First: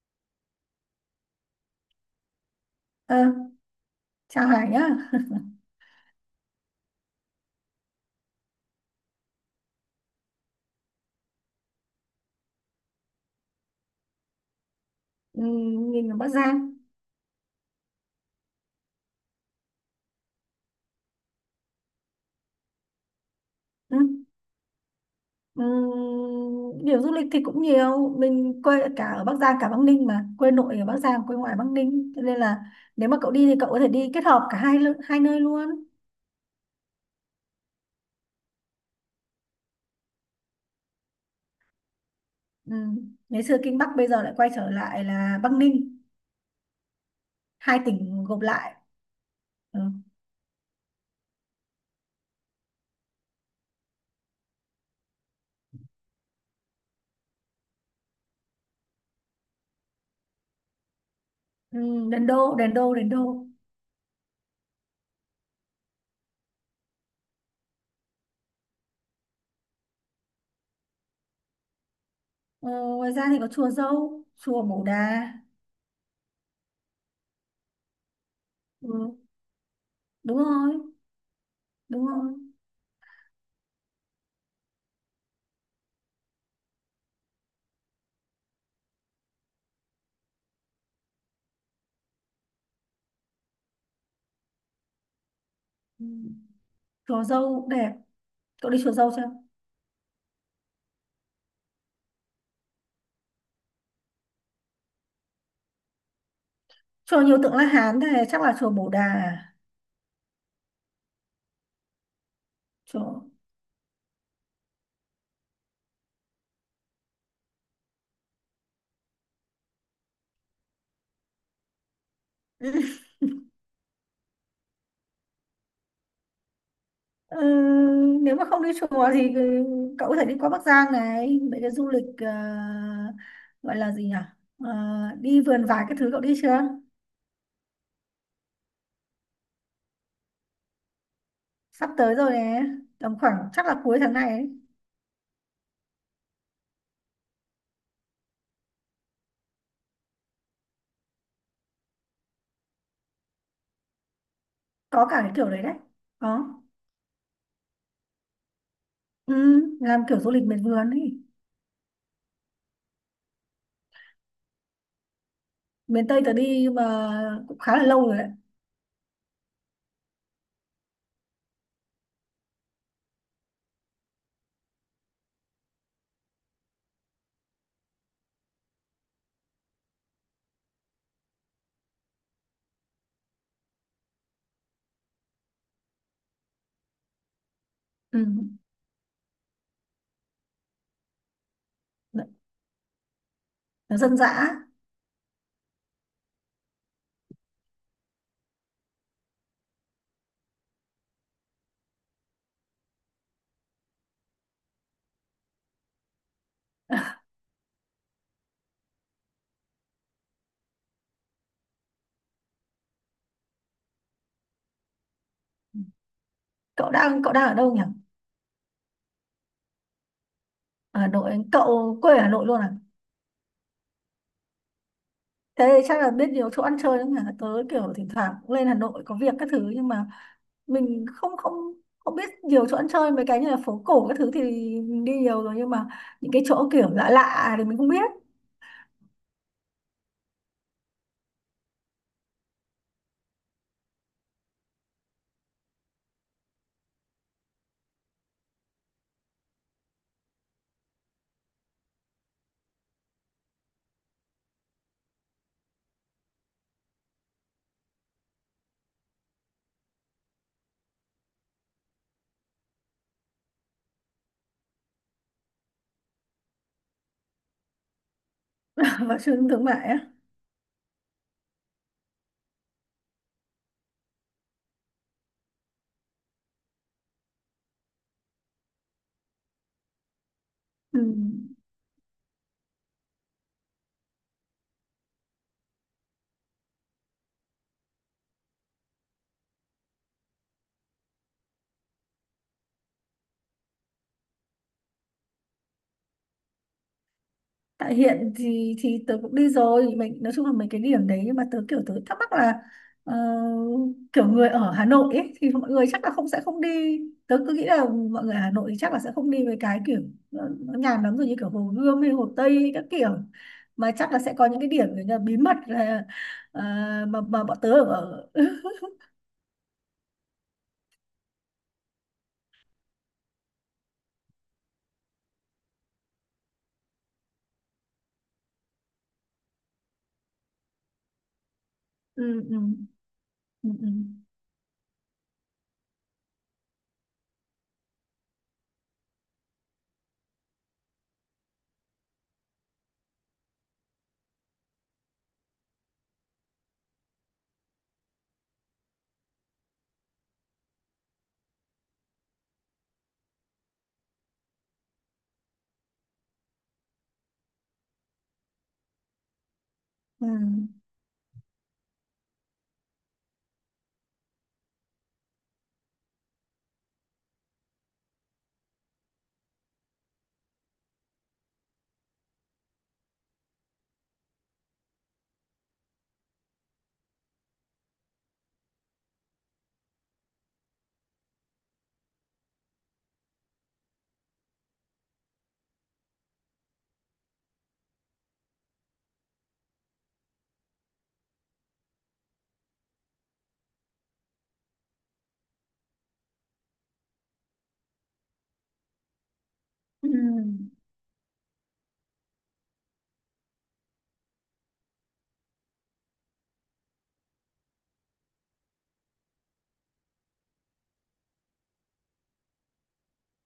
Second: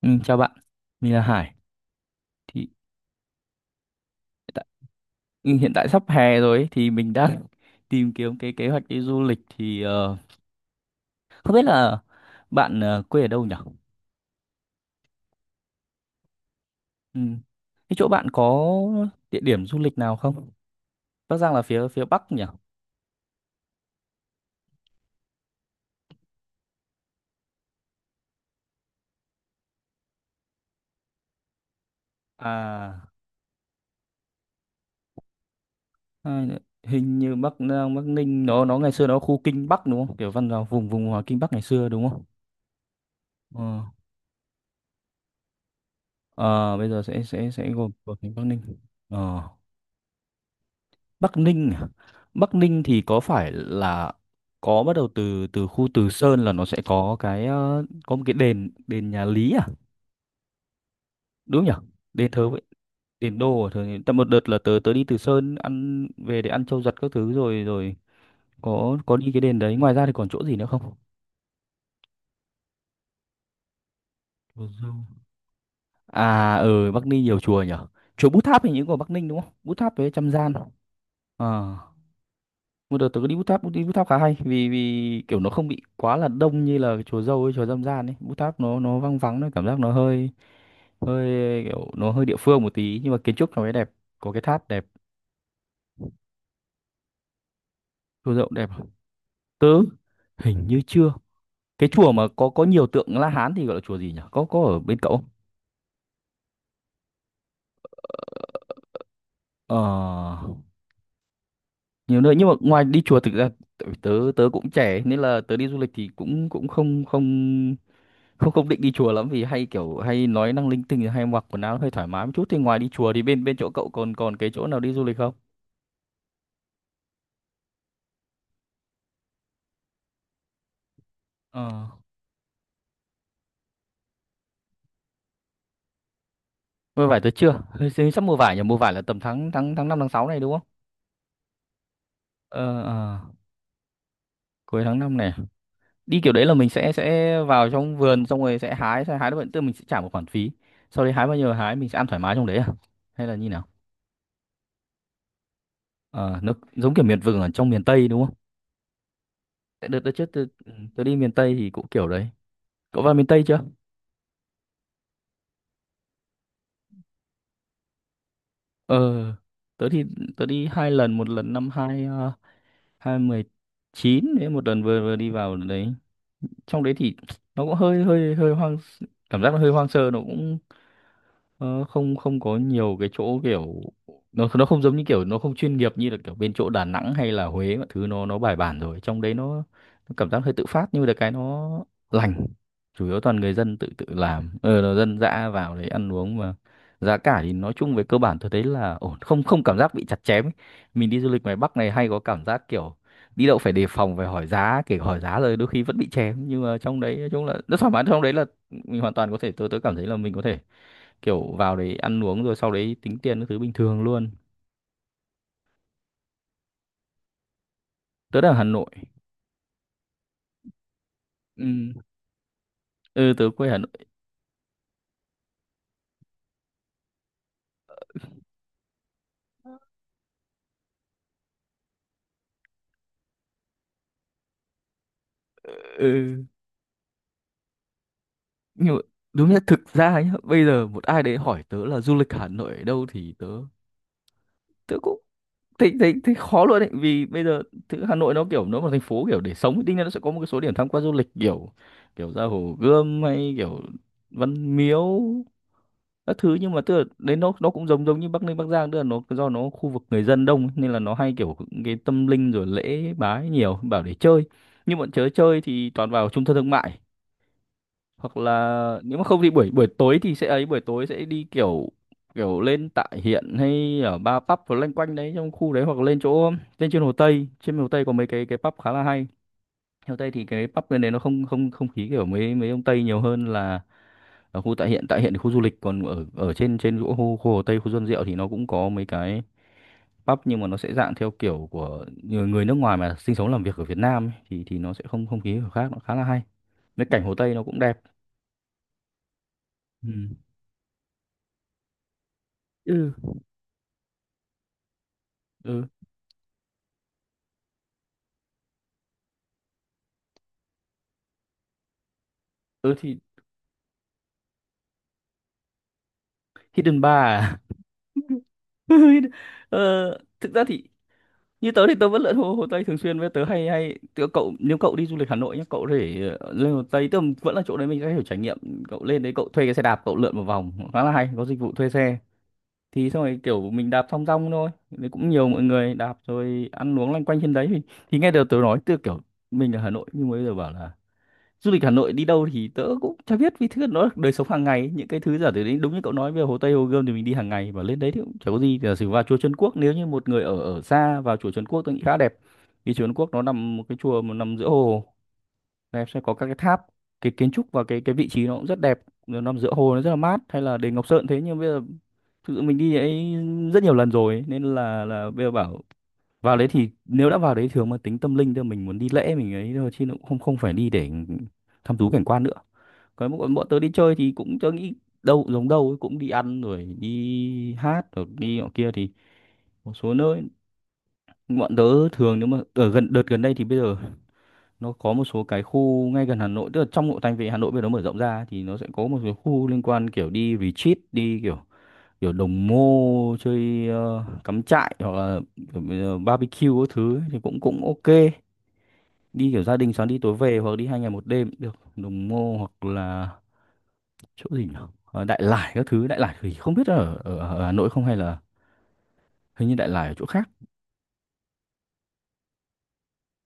Ừ, chào bạn, mình là Hải. Thì Ờ, Chào tại, Hải nhá. hiện tại sắp hè rồi ấy, thì mình đang tìm kiếm cái kế hoạch đi du lịch, thì không biết là bạn quê ở đâu nhỉ? Ừ, Mình ở Bắc Giang. Ừ. Cái chỗ bạn có địa điểm du lịch nào không? Bắc Giang là phía phía Bắc nhỉ? Ừ. Ừ, Điểm du lịch thì cũng nhiều. Mình quê cả ở Bắc Giang cả Bắc Ninh mà. Quê nội ở Bắc Giang, quê ngoại Bắc Ninh. Cho nên là nếu À, mà cậu đi thì cậu có thể đi kết hợp cả hai nơi luôn. hai hình như Bắc Giang, Bắc Ninh, nó ngày xưa nó khu Kinh Bắc đúng không? Kiểu văn vào vùng vùng Kinh Bắc ngày xưa đúng không? Ừ. Ngày xưa Ờ. Kinh Bắc bây giờ lại quay trở lại là Bắc Ninh. Ờ, bây giờ sẽ Hai gồm của tỉnh thành gộp Bắc lại. Ninh. Ờ. Ừ. Bắc Ninh à? Bắc Ninh thì có phải là có bắt đầu từ từ khu Từ Sơn, là nó sẽ có cái có một cái đền đền nhà Lý à, đúng nhỉ? Ừ, Đền Đền thờ Đô, vậy Đền Đô, Đền đền Đô. đô à? Thờ tại một đợt là tớ tớ đi Từ Sơn, ăn về để ăn trâu giật các thứ, rồi rồi có đi cái đền đấy. Ngoài ra thì còn chỗ gì nữa không? Ờ, Ngoài ra thì có chùa Dâu, chùa Chùa Bổ Dâu. Đà. À, ở Bắc Ninh nhiều chùa nhỉ, chùa Bút Tháp hình như Ừ, của Bắc Ninh đúng không? Bút Tháp với Trăm đúng Gian. rồi, À, đúng rồi. một đợt tớ có đi Bút Tháp. Đi Bút Tháp khá hay, vì vì kiểu nó không bị quá là đông như là cái chùa Dâu ấy, chùa Dâm Gian ấy. Bút Tháp nó vắng vắng, nó cảm giác nó hơi hơi kiểu nó hơi địa phương một tí, nhưng mà kiến trúc nó mới đẹp, có cái tháp đẹp. Ừ. Chùa Dâu đẹp. Chùa Dậu đẹp. Cậu đi chùa Dâu chưa? Tớ hình như chưa. Cái chùa mà có nhiều tượng La Hán thì gọi là chùa gì nhỉ, có ở bên cậu không? Chùa nhiều tượng La Hán thế chắc là chùa Bồ Đà à? ờ Nhiều nơi, nhưng mà ngoài đi chùa, Chùa... thực ra tại vì tớ tớ cũng trẻ nên là tớ đi du lịch thì cũng cũng không không không không định đi chùa lắm, vì hay kiểu hay nói năng linh tinh, hay mặc quần áo hơi thoải mái một chút. Thì ngoài đi chùa, thì bên bên chỗ cậu còn còn cái chỗ nào đi du lịch không? Ừ, Nếu mà không đi chùa thì cậu có thể đi qua Bắc Giang này, mấy cái Ờ, du lịch gọi là gì nhỉ? Ờ, Đi vườn vải cái thứ cậu đi chưa? mua vải tớ chưa. Hình sắp mua vải nhỉ. Mua vải là tầm tháng tháng tháng 5 tháng 6 này đúng không? Sắp tới rồi nè, Ờ, ờ. tầm khoảng chắc là cuối tháng này ấy. Cuối tháng 5 này, đi kiểu đấy là mình sẽ vào trong vườn, xong rồi sẽ hái được bệnh, tức mình sẽ trả một khoản phí, sau đấy hái bao nhiêu là hái, mình sẽ ăn thoải mái trong đấy à, hay là như nào? Có cả cái kiểu đấy đấy. Ờ, Có. nó giống kiểu miệt vườn ở trong miền Tây đúng không? Ừ, Tại Đợt làm đợt kiểu trước du lịch tớ, miền vườn tớ đi ấy. miền Tây thì cũng kiểu đấy. Cậu vào miền Tây chưa? Miền Tây tớ đi mà cũng khá là lâu rồi đấy. Ờ, tớ thì tớ đi hai lần, một lần năm hai mười chín, đấy, một lần vừa vừa đi vào đấy. Trong đấy thì nó cũng hơi hơi hơi hoang, cảm giác nó hơi hoang sơ, nó cũng ờ, không không có nhiều cái chỗ kiểu, nó không giống như kiểu, nó không chuyên nghiệp như là kiểu bên chỗ Đà Nẵng hay là Huế, mọi thứ Ừ. nó bài bản rồi. Trong đấy nó, cảm giác hơi tự phát, nhưng mà được cái nó lành, chủ yếu toàn người dân tự Nó tự dân làm, dã. Là dân dã vào đấy ăn uống mà. Giá cả thì nói chung về cơ bản tôi thấy là ổn, không không cảm giác bị chặt chém ấy. Mình đi du lịch ngoài Bắc này hay có cảm giác kiểu đi đâu phải đề phòng, phải hỏi giá, kể cả hỏi giá rồi đôi khi vẫn bị chém. Nhưng mà trong đấy nói chung là rất thoải mái. Trong đấy là mình hoàn toàn có thể, tôi cảm thấy là mình có thể kiểu vào đấy ăn uống rồi sau đấy tính tiền các thứ bình thường luôn. Cậu đang ở đâu nhỉ? Tớ đang ở Hà Nội. Ở Hà Nội, Ừ, cậu quê ở Hà Nội luôn à? ừ, tớ quê Hà Nội. Thế chắc là biết nhiều chỗ ăn chơi lắm hả? Tớ kiểu thỉnh thoảng cũng lên Hà Nội có việc các thứ, nhưng mà mình không không không biết nhiều chỗ ăn chơi. Mấy cái như là phố cổ các thứ thì mình đi nhiều rồi, nhưng mà những cái Ừ, chỗ kiểu lạ lạ thì mình không biết. nhưng mà đúng nhất thực ra nhá, bây giờ một ai đấy hỏi tớ là du lịch Hà Nội ở đâu, thì tớ tớ cũng thấy thấy thấy khó luôn đấy. Vì bây giờ thứ Hà Nội nó kiểu nó là thành phố kiểu để sống, thì đương nhiên nó sẽ có một cái số điểm tham quan du lịch kiểu kiểu ra Hồ Gươm hay kiểu Văn Miếu các thứ. Nhưng mà tức là đấy, nó cũng giống giống như Bắc Ninh Bắc Giang, tức là nó do nó khu vực người dân đông ấy, nên là nó hay kiểu cái tâm linh rồi lễ bái nhiều, bảo để chơi nhưng bọn chớ chơi thì toàn vào trung tâm thương mại, hoặc là nếu Vào mà trung không tâm thì thương buổi buổi mại á? tối, thì sẽ ấy, buổi tối sẽ đi kiểu kiểu lên tại hiện, hay ở ba pub và loanh quanh đấy trong khu đấy, hoặc là lên chỗ, lên trên Hồ Tây. Trên Hồ Tây có mấy cái pub khá là hay. Hồ Tây thì cái pub Ừ. bên đấy nó không, không khí kiểu mấy mấy ông Tây nhiều hơn là ở khu tại hiện thì khu du lịch còn ở, trên, chỗ khu, Hồ Tây, khu Xuân Diệu, thì nó cũng có mấy cái pub, nhưng mà nó sẽ dạng theo kiểu của người, nước ngoài mà sinh sống làm việc ở Việt Nam ấy, thì nó sẽ không, không khí kiểu khác, nó khá là hay. Cái cảnh Hồ Tây nó cũng Tại đẹp. hiện thì tớ cũng đi rồi, Ừ. mình nói chung là mấy cái điểm đấy, nhưng mà tớ kiểu tớ thắc mắc là Ừ, ờ, kiểu người ở Hà Nội ấy, thì mọi ừ, người chắc là không, sẽ không đi. Tớ cứ nghĩ là mọi người ở Hà Nội thì chắc là sẽ không đi với cái kiểu nó nhàm lắm rồi như kiểu Hồ Gươm hay Hồ Tây hay các ừ, thì kiểu, mà chắc là sẽ có những cái điểm kiểu như là bí mật là ờ, Hidden mà Bar à? bọn tớ ở. ờ, Thực ra thì như tớ thì tớ vẫn lượn Hồ Tây thường xuyên. Với tớ hay hay tớ, cậu, nếu cậu đi du lịch Hà Nội nhá, cậu để lên Hồ Tây, tức là vẫn là chỗ đấy, mình sẽ hiểu trải nghiệm. Cậu lên đấy, cậu thuê cái xe đạp, cậu lượn một vòng khá là hay, có dịch vụ thuê xe, Ừ, ừ, thì xong rồi ừ, kiểu ừ, mình đạp thong dong thôi, đấy cũng nhiều mọi người đạp rồi ăn uống loanh quanh trên đấy. Thì nghe được tớ nói từ kiểu mình ở Hà Nội, nhưng mới giờ bảo là du lịch Hà Nội đi đâu, thì tớ cũng chả biết. Vì thứ nó là đời sống hàng ngày, những cái thứ giả từ đấy đúng như cậu nói về Hồ Tây Hồ Gươm thì mình đi hàng ngày, và lên đấy thì cũng chả có gì. Giả sử vào chùa Trấn Quốc, nếu như một người ở ở xa vào chùa Trấn Quốc, tôi nghĩ khá đẹp, vì chùa Trấn Quốc nó nằm một cái chùa mà nằm giữa hồ đẹp, sẽ có các cái tháp, cái kiến trúc và cái vị trí nó cũng rất đẹp, nó nằm giữa hồ nó rất là ừ, mát, hay là đền Ngọc Sơn. Thế nhưng bây giờ thực sự mình đi ấy rất nhiều lần rồi ấy, nên là bây giờ bảo vào đấy, thì nếu đã vào đấy thường mà tính tâm linh thôi, mình muốn đi lễ mình ấy thôi, chứ nó cũng không không phải đi để thăm thú cảnh quan nữa. Còn bọn tớ đi chơi thì cũng tớ nghĩ đâu giống đâu ấy, cũng đi ăn rồi đi hát rồi đi nọ kia. Thì một số nơi bọn tớ thường, nếu mà ở gần đợt gần đây, thì bây giờ nó có một số cái khu ngay gần Hà Nội, tức là trong nội thành về Hà Nội bây giờ nó mở rộng ra, thì nó sẽ có một số khu liên quan kiểu đi retreat, đi kiểu kiểu đồng mô chơi, cắm trại, hoặc là kiểu, barbecue các thứ ấy, thì cũng cũng ok. Đi kiểu gia đình sáng ừ. đi tối về, hoặc đi 2 ngày 1 đêm cũng được, Đồng Mô, hoặc là chỗ gì nhỉ? Ờ, Đại Lải các thứ. Đại Lải thì không biết ở Hà Nội không, hay là hình như Đại Lải ở chỗ khác.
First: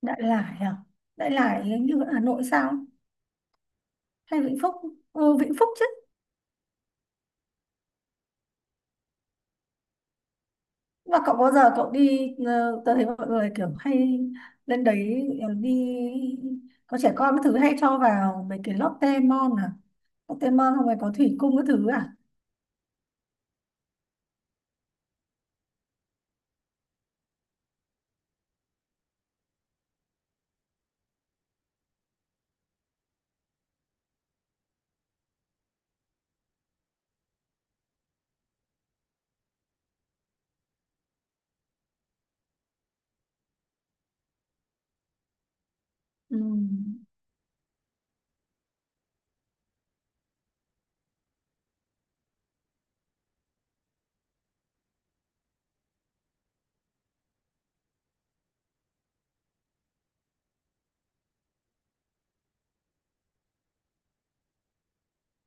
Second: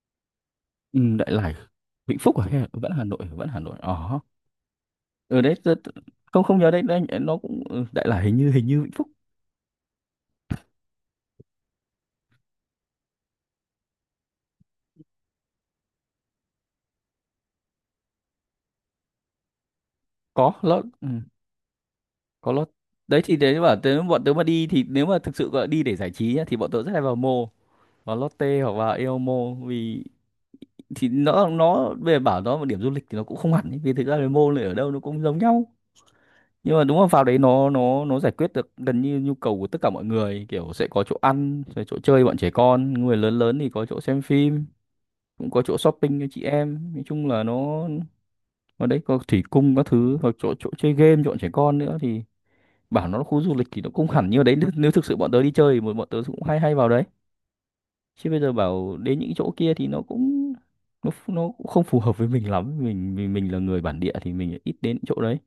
Đại Lải à? Ừ, Đại Đại Lải Lải hình như ở Vĩnh Hà Phúc Nội à, hay là sao? vẫn Hà Nội? Vẫn Hà Nội ờ, Hay Vĩnh Phúc? Ừ, ở Vĩnh đấy Phúc chứ. không không nhớ đấy, đấy nó cũng Đại Lải hình như Vĩnh Phúc. Mà cậu có giờ cậu đi, tớ thấy mọi người kiểu hay lên đấy đi có trẻ con cái thứ hay cho vào mấy cái Lotte Mall à? Lotte Có Mall lót, không phải có thủy cung cái thứ à? có lót, đấy thì đấy bảo tớ, bọn tớ mà đi, thì nếu mà thực sự gọi đi để giải trí nhá, thì bọn tớ rất hay vào vào Lotte hoặc vào Eomo. Vì thì nó về bảo nó một điểm du lịch thì nó cũng không hẳn ấy. Vì thực ra là môn này ở đâu nó cũng giống nhau, nhưng mà đúng là vào đấy nó giải quyết được gần như nhu cầu của tất cả mọi người, kiểu sẽ có chỗ ăn, sẽ chỗ chơi bọn trẻ con, người lớn lớn thì có chỗ xem phim, cũng có chỗ shopping cho Ừ. chị em, nói chung là nó ở đấy có thủy cung các thứ hoặc chỗ chỗ chơi game cho bọn trẻ con nữa. Thì bảo nó là khu du lịch thì nó cũng hẳn như ở đấy, nếu thực sự bọn tớ đi chơi thì bọn bọn tớ cũng hay hay vào đấy, chứ bây giờ bảo đến những chỗ kia thì nó cũng không phù hợp với mình lắm. Mình là người bản địa thì mình ít đến những chỗ đấy.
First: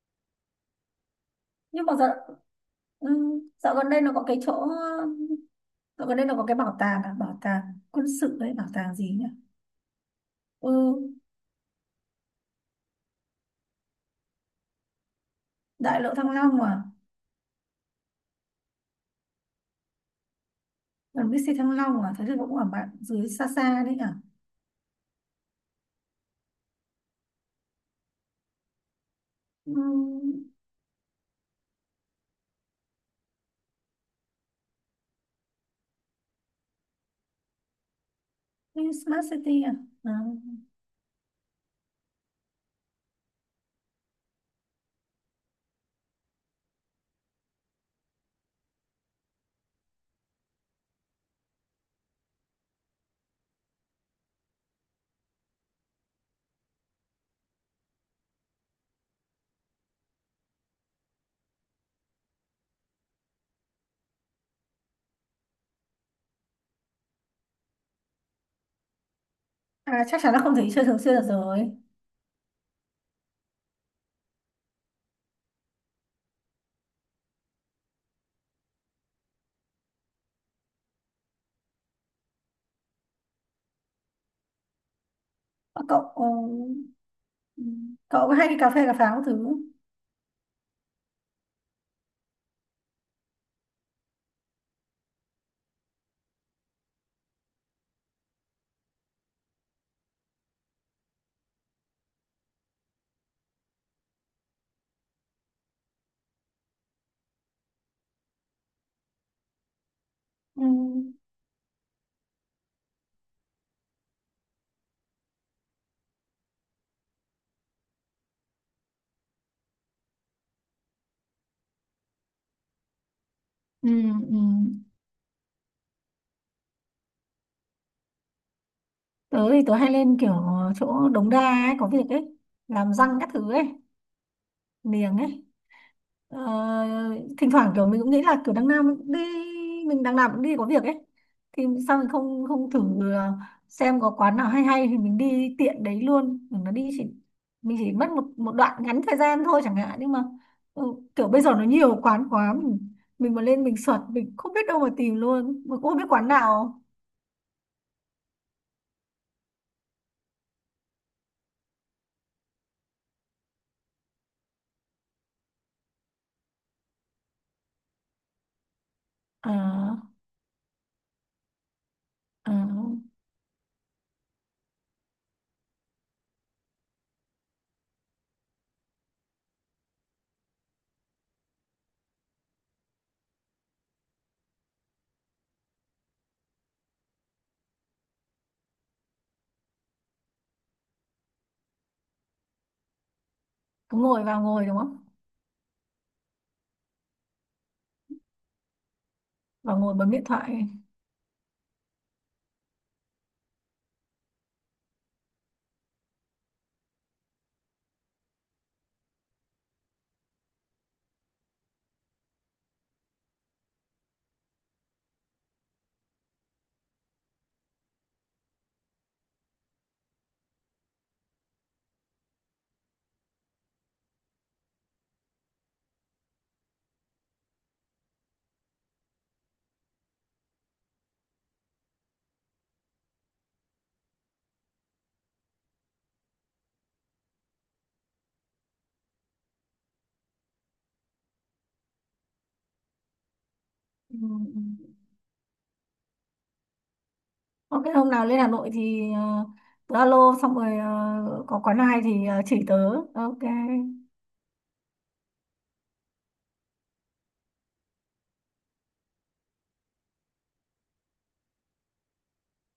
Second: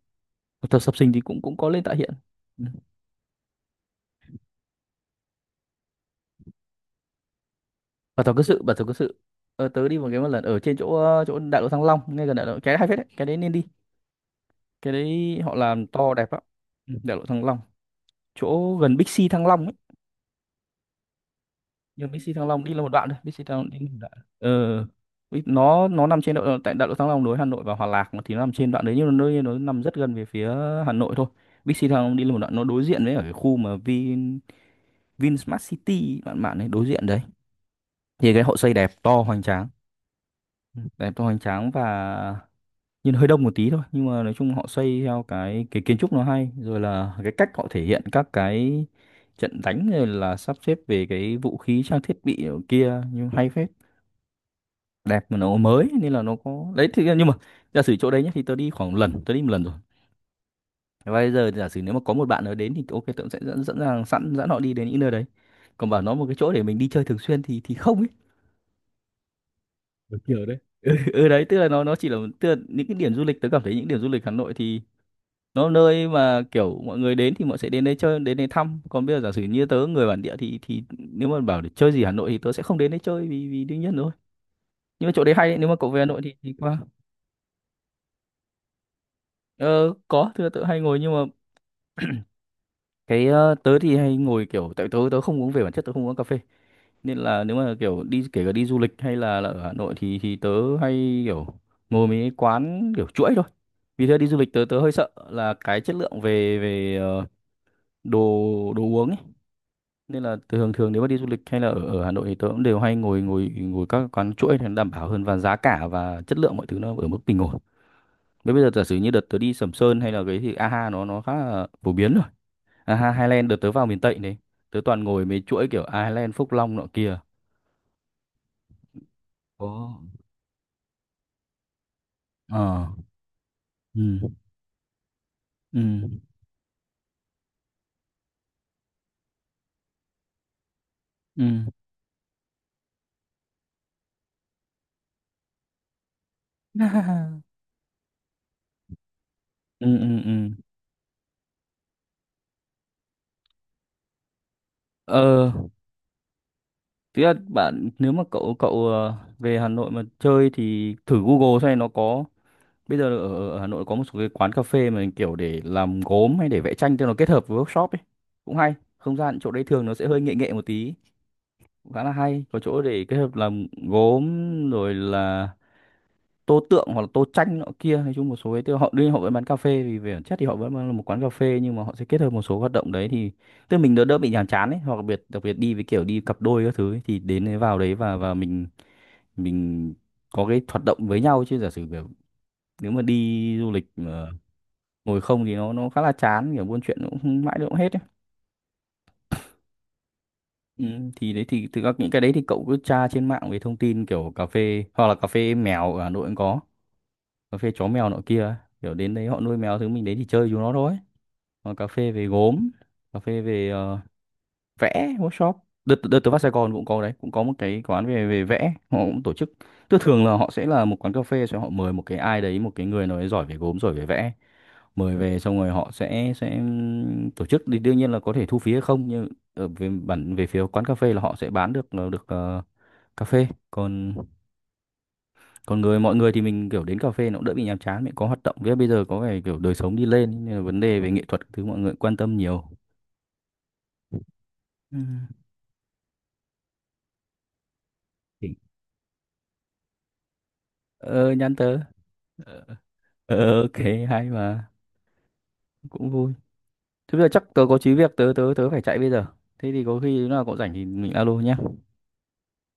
Tập sập sinh thì cũng cũng có lên Nhưng tại mà dạo, hiện. Ừ. ừ, dạo gần đây nó có cái chỗ, dạo gần đây nó có cái bảo tàng à, bảo tàng quân Bảo tàu sự cơ đấy, sự, bảo bảo tàu cơ tàng gì sự. nhỉ? Tớ đi một cái một lần ở Ừ, trên chỗ chỗ đại lộ Thăng Long, ngay gần đại lộ. Cái hay phết đấy, cái đấy nên đi. Cái đấy họ làm Đại to lộ Thăng đẹp lắm. Long à? Ừ, đại lộ Thăng Long, chỗ gần Big C Thăng Long ấy. Gần BC Thăng Long Nhưng à? Thế Bixi thì Thăng cũng Long ở đi là một bạn đoạn thôi, dưới Bixi xa Thăng Long đi xa là một đấy đoạn. à? ờ Bích- nó nằm trên độ tại đại lộ Thăng Long nối Hà Nội và Hòa Lạc mà, thì nó nằm trên đoạn đấy, nhưng nó Ừ. nằm rất gần về phía Hà Nội thôi. Bixi Thăng Long đi là một đoạn, nó đối diện với ở cái khu mà Vinsmart City, bạn bạn ấy, đối diện đấy. Thì cái họ xây đẹp, to Smart hoành City tráng. à, à. Ừ, đẹp to hoành tráng, và nhìn hơi đông một tí thôi, nhưng mà nói chung họ xây theo cái kiến trúc nó hay, rồi là cái cách họ thể hiện các cái trận đánh, rồi là sắp xếp về cái vũ khí trang thiết bị ở kia, nhưng hay phết. Đẹp mà nó mới nên là nó có đấy. Thì nhưng mà giả sử chỗ đấy nhé, thì tớ đi khoảng lần, tớ đi một lần rồi, và bây giờ giả sử nếu mà có một bạn nào đến thì ok, tớ cũng sẽ dẫn dẫn rằng sẵn dẫn họ đi đến những nơi đấy. Còn bảo nó một cái chỗ để mình đi chơi thường xuyên thì không ấy. À, Được chắc chắn là kiểu không đấy, thấy chơi ừ, thường xuyên được ừ đấy, tức là rồi. nó chỉ là, tức là những cái điểm du lịch, tớ cảm thấy những điểm du lịch Hà Nội thì nó nơi mà kiểu mọi người đến thì mọi sẽ đến đây chơi, đến đây thăm. Còn bây giờ giả sử như tớ người bản địa thì nếu mà bảo để chơi gì Hà Nội thì tớ sẽ không đến đây chơi, vì vì đương nhiên rồi. Nhưng mà chỗ đấy hay đấy, nếu mà Ờ, cậu về Cậu Hà Nội thì qua. ừ, cậu có hay đi cà phê cà pháo các thứ không? Ờ, có, thưa tớ hay ngồi. Nhưng mà cái tớ thì hay ngồi kiểu, tại tớ tớ không uống, về bản chất tớ không uống cà phê, nên là nếu mà kiểu đi, kể cả đi du lịch hay là ở Hà Nội thì tớ hay kiểu ngồi mấy cái quán kiểu chuỗi thôi. Vì thế đi du lịch tớ tớ hơi sợ là cái chất lượng về về đồ đồ uống ấy. Nên là Ừ. thường thường, nếu mà đi du lịch hay là ở, ở Hà Nội thì tớ cũng đều hay ngồi ngồi ngồi các quán chuỗi thì nó đảm bảo hơn, và giá cả và chất lượng mọi thứ nó ở mức bình ổn. Thế bây giờ giả sử như đợt tớ đi Sầm Sơn hay là cái thì AHA nó khá là phổ biến rồi. À, Highland đợt tớ vào Ừ, miền Tây ừ. đấy. Tớ toàn ngồi mấy chuỗi kiểu Highland, Phúc Long nọ kia. Tớ thì Ồ. tớ hay lên kiểu chỗ Đống Đa ấy, có việc ấy, Ờ. làm răng các thứ ấy, Ừ. niềng ấy. Ừ. Ờ, Thỉnh thoảng kiểu mình cũng nghĩ là kiểu đằng nào mình cũng đi, mình đằng nào cũng đi có việc ấy, Ừ. thì sao mình không không thử ờ, xem có quán nào hay hay thì mình đi tiện đấy luôn. Mình chỉ mất một một đoạn ngắn thời gian thôi chẳng Ừ. hạn, nhưng Ừ. mà Ừ. ừ, kiểu bây giờ nó nhiều quán quá. Mình mà lên mình search mình không biết đâu mà tìm luôn, Ờ, mình cũng không biết quán nào. tức là bạn, nếu mà cậu cậu ờ, về Hà Nội mà chơi thì thử Google xem nó có, bây giờ ở, ở Hà Nội có một số cái quán cà phê mà kiểu để làm gốm hay để vẽ tranh, cho nó kết hợp với workshop ấy. Cũng hay. Không gian chỗ đấy thường nó À, sẽ hơi nghệ nghệ một tí, cũng khá là hay. à, Có chỗ để kết hợp làm gốm, rồi là tô tượng, hoặc là tô tranh nọ kia. Nói chung một số ấy, tức là họ đương nhiên họ vẫn bán cà phê, vì về bản chất thì họ vẫn là một quán cà phê, nhưng mà họ sẽ kết hợp một số hoạt động đấy, thì tức là mình đỡ đỡ bị nhàm chán ấy. Hoặc đặc biệt đi với kiểu đi cặp đôi các thứ ấy, thì đến đấy, vào đấy và mình có cái hoạt động với nhau, chứ giả sử kiểu nếu mà đi du lịch cứ ngồi mà vào ngồi đúng không, ngồi không thì nó khá là chán, kiểu buôn chuyện nó cũng không- mãi nó cũng hết ấy. vào ngồi bấm điện thoại. Ừ, thì đấy, thì thực ra những cái đấy thì cậu cứ tra trên mạng về thông tin kiểu cà phê, hoặc là cà phê mèo ở Hà Nội cũng có, cà phê chó mèo nọ kia ấy. Kiểu đến đấy họ nuôi mèo thứ, mình đến thì chơi chúng nó thôi. Còn cà phê về gốm, cà phê về vẽ workshop, đợt đợt tớ vào Sài Gòn cũng có đấy, cũng có một cái quán về về vẽ, họ cũng tổ chức. Tức thường là họ sẽ là một quán cà phê, sẽ họ mời một cái ai đấy, một cái người nào đấy giỏi về gốm, giỏi về vẽ, mời về, xong rồi họ sẽ tổ chức, thì đương nhiên là có thể thu phí hay không, nhưng ở về phía quán cà phê là họ sẽ bán được được cà phê. Còn còn người mọi người thì mình kiểu đến cà phê nó cũng đỡ bị nhàm chán, mình có hoạt động với. Bây giờ có vẻ kiểu đời sống đi lên nên là vấn đề về nghệ thuật thứ mọi người quan tâm nhiều. Ừ. Ừ. Ok, hôm nào lên Hà Thì- Nội thì tớ alo xong rồi ờ nhắn có quán tớ. nào hay thì chỉ ờ, tớ. Ok, ok. Hay mà, cũng vui. Thế bây giờ chắc tớ có chí việc, tớ tớ tớ phải chạy bây giờ. Thế thì có khi lúc nào cậu rảnh thì mình alo nhé.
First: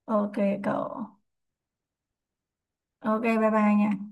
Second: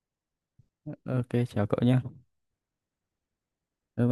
ok cậu. Ok, chào cậu nhé. Ok, bye bye nha. Bye bye.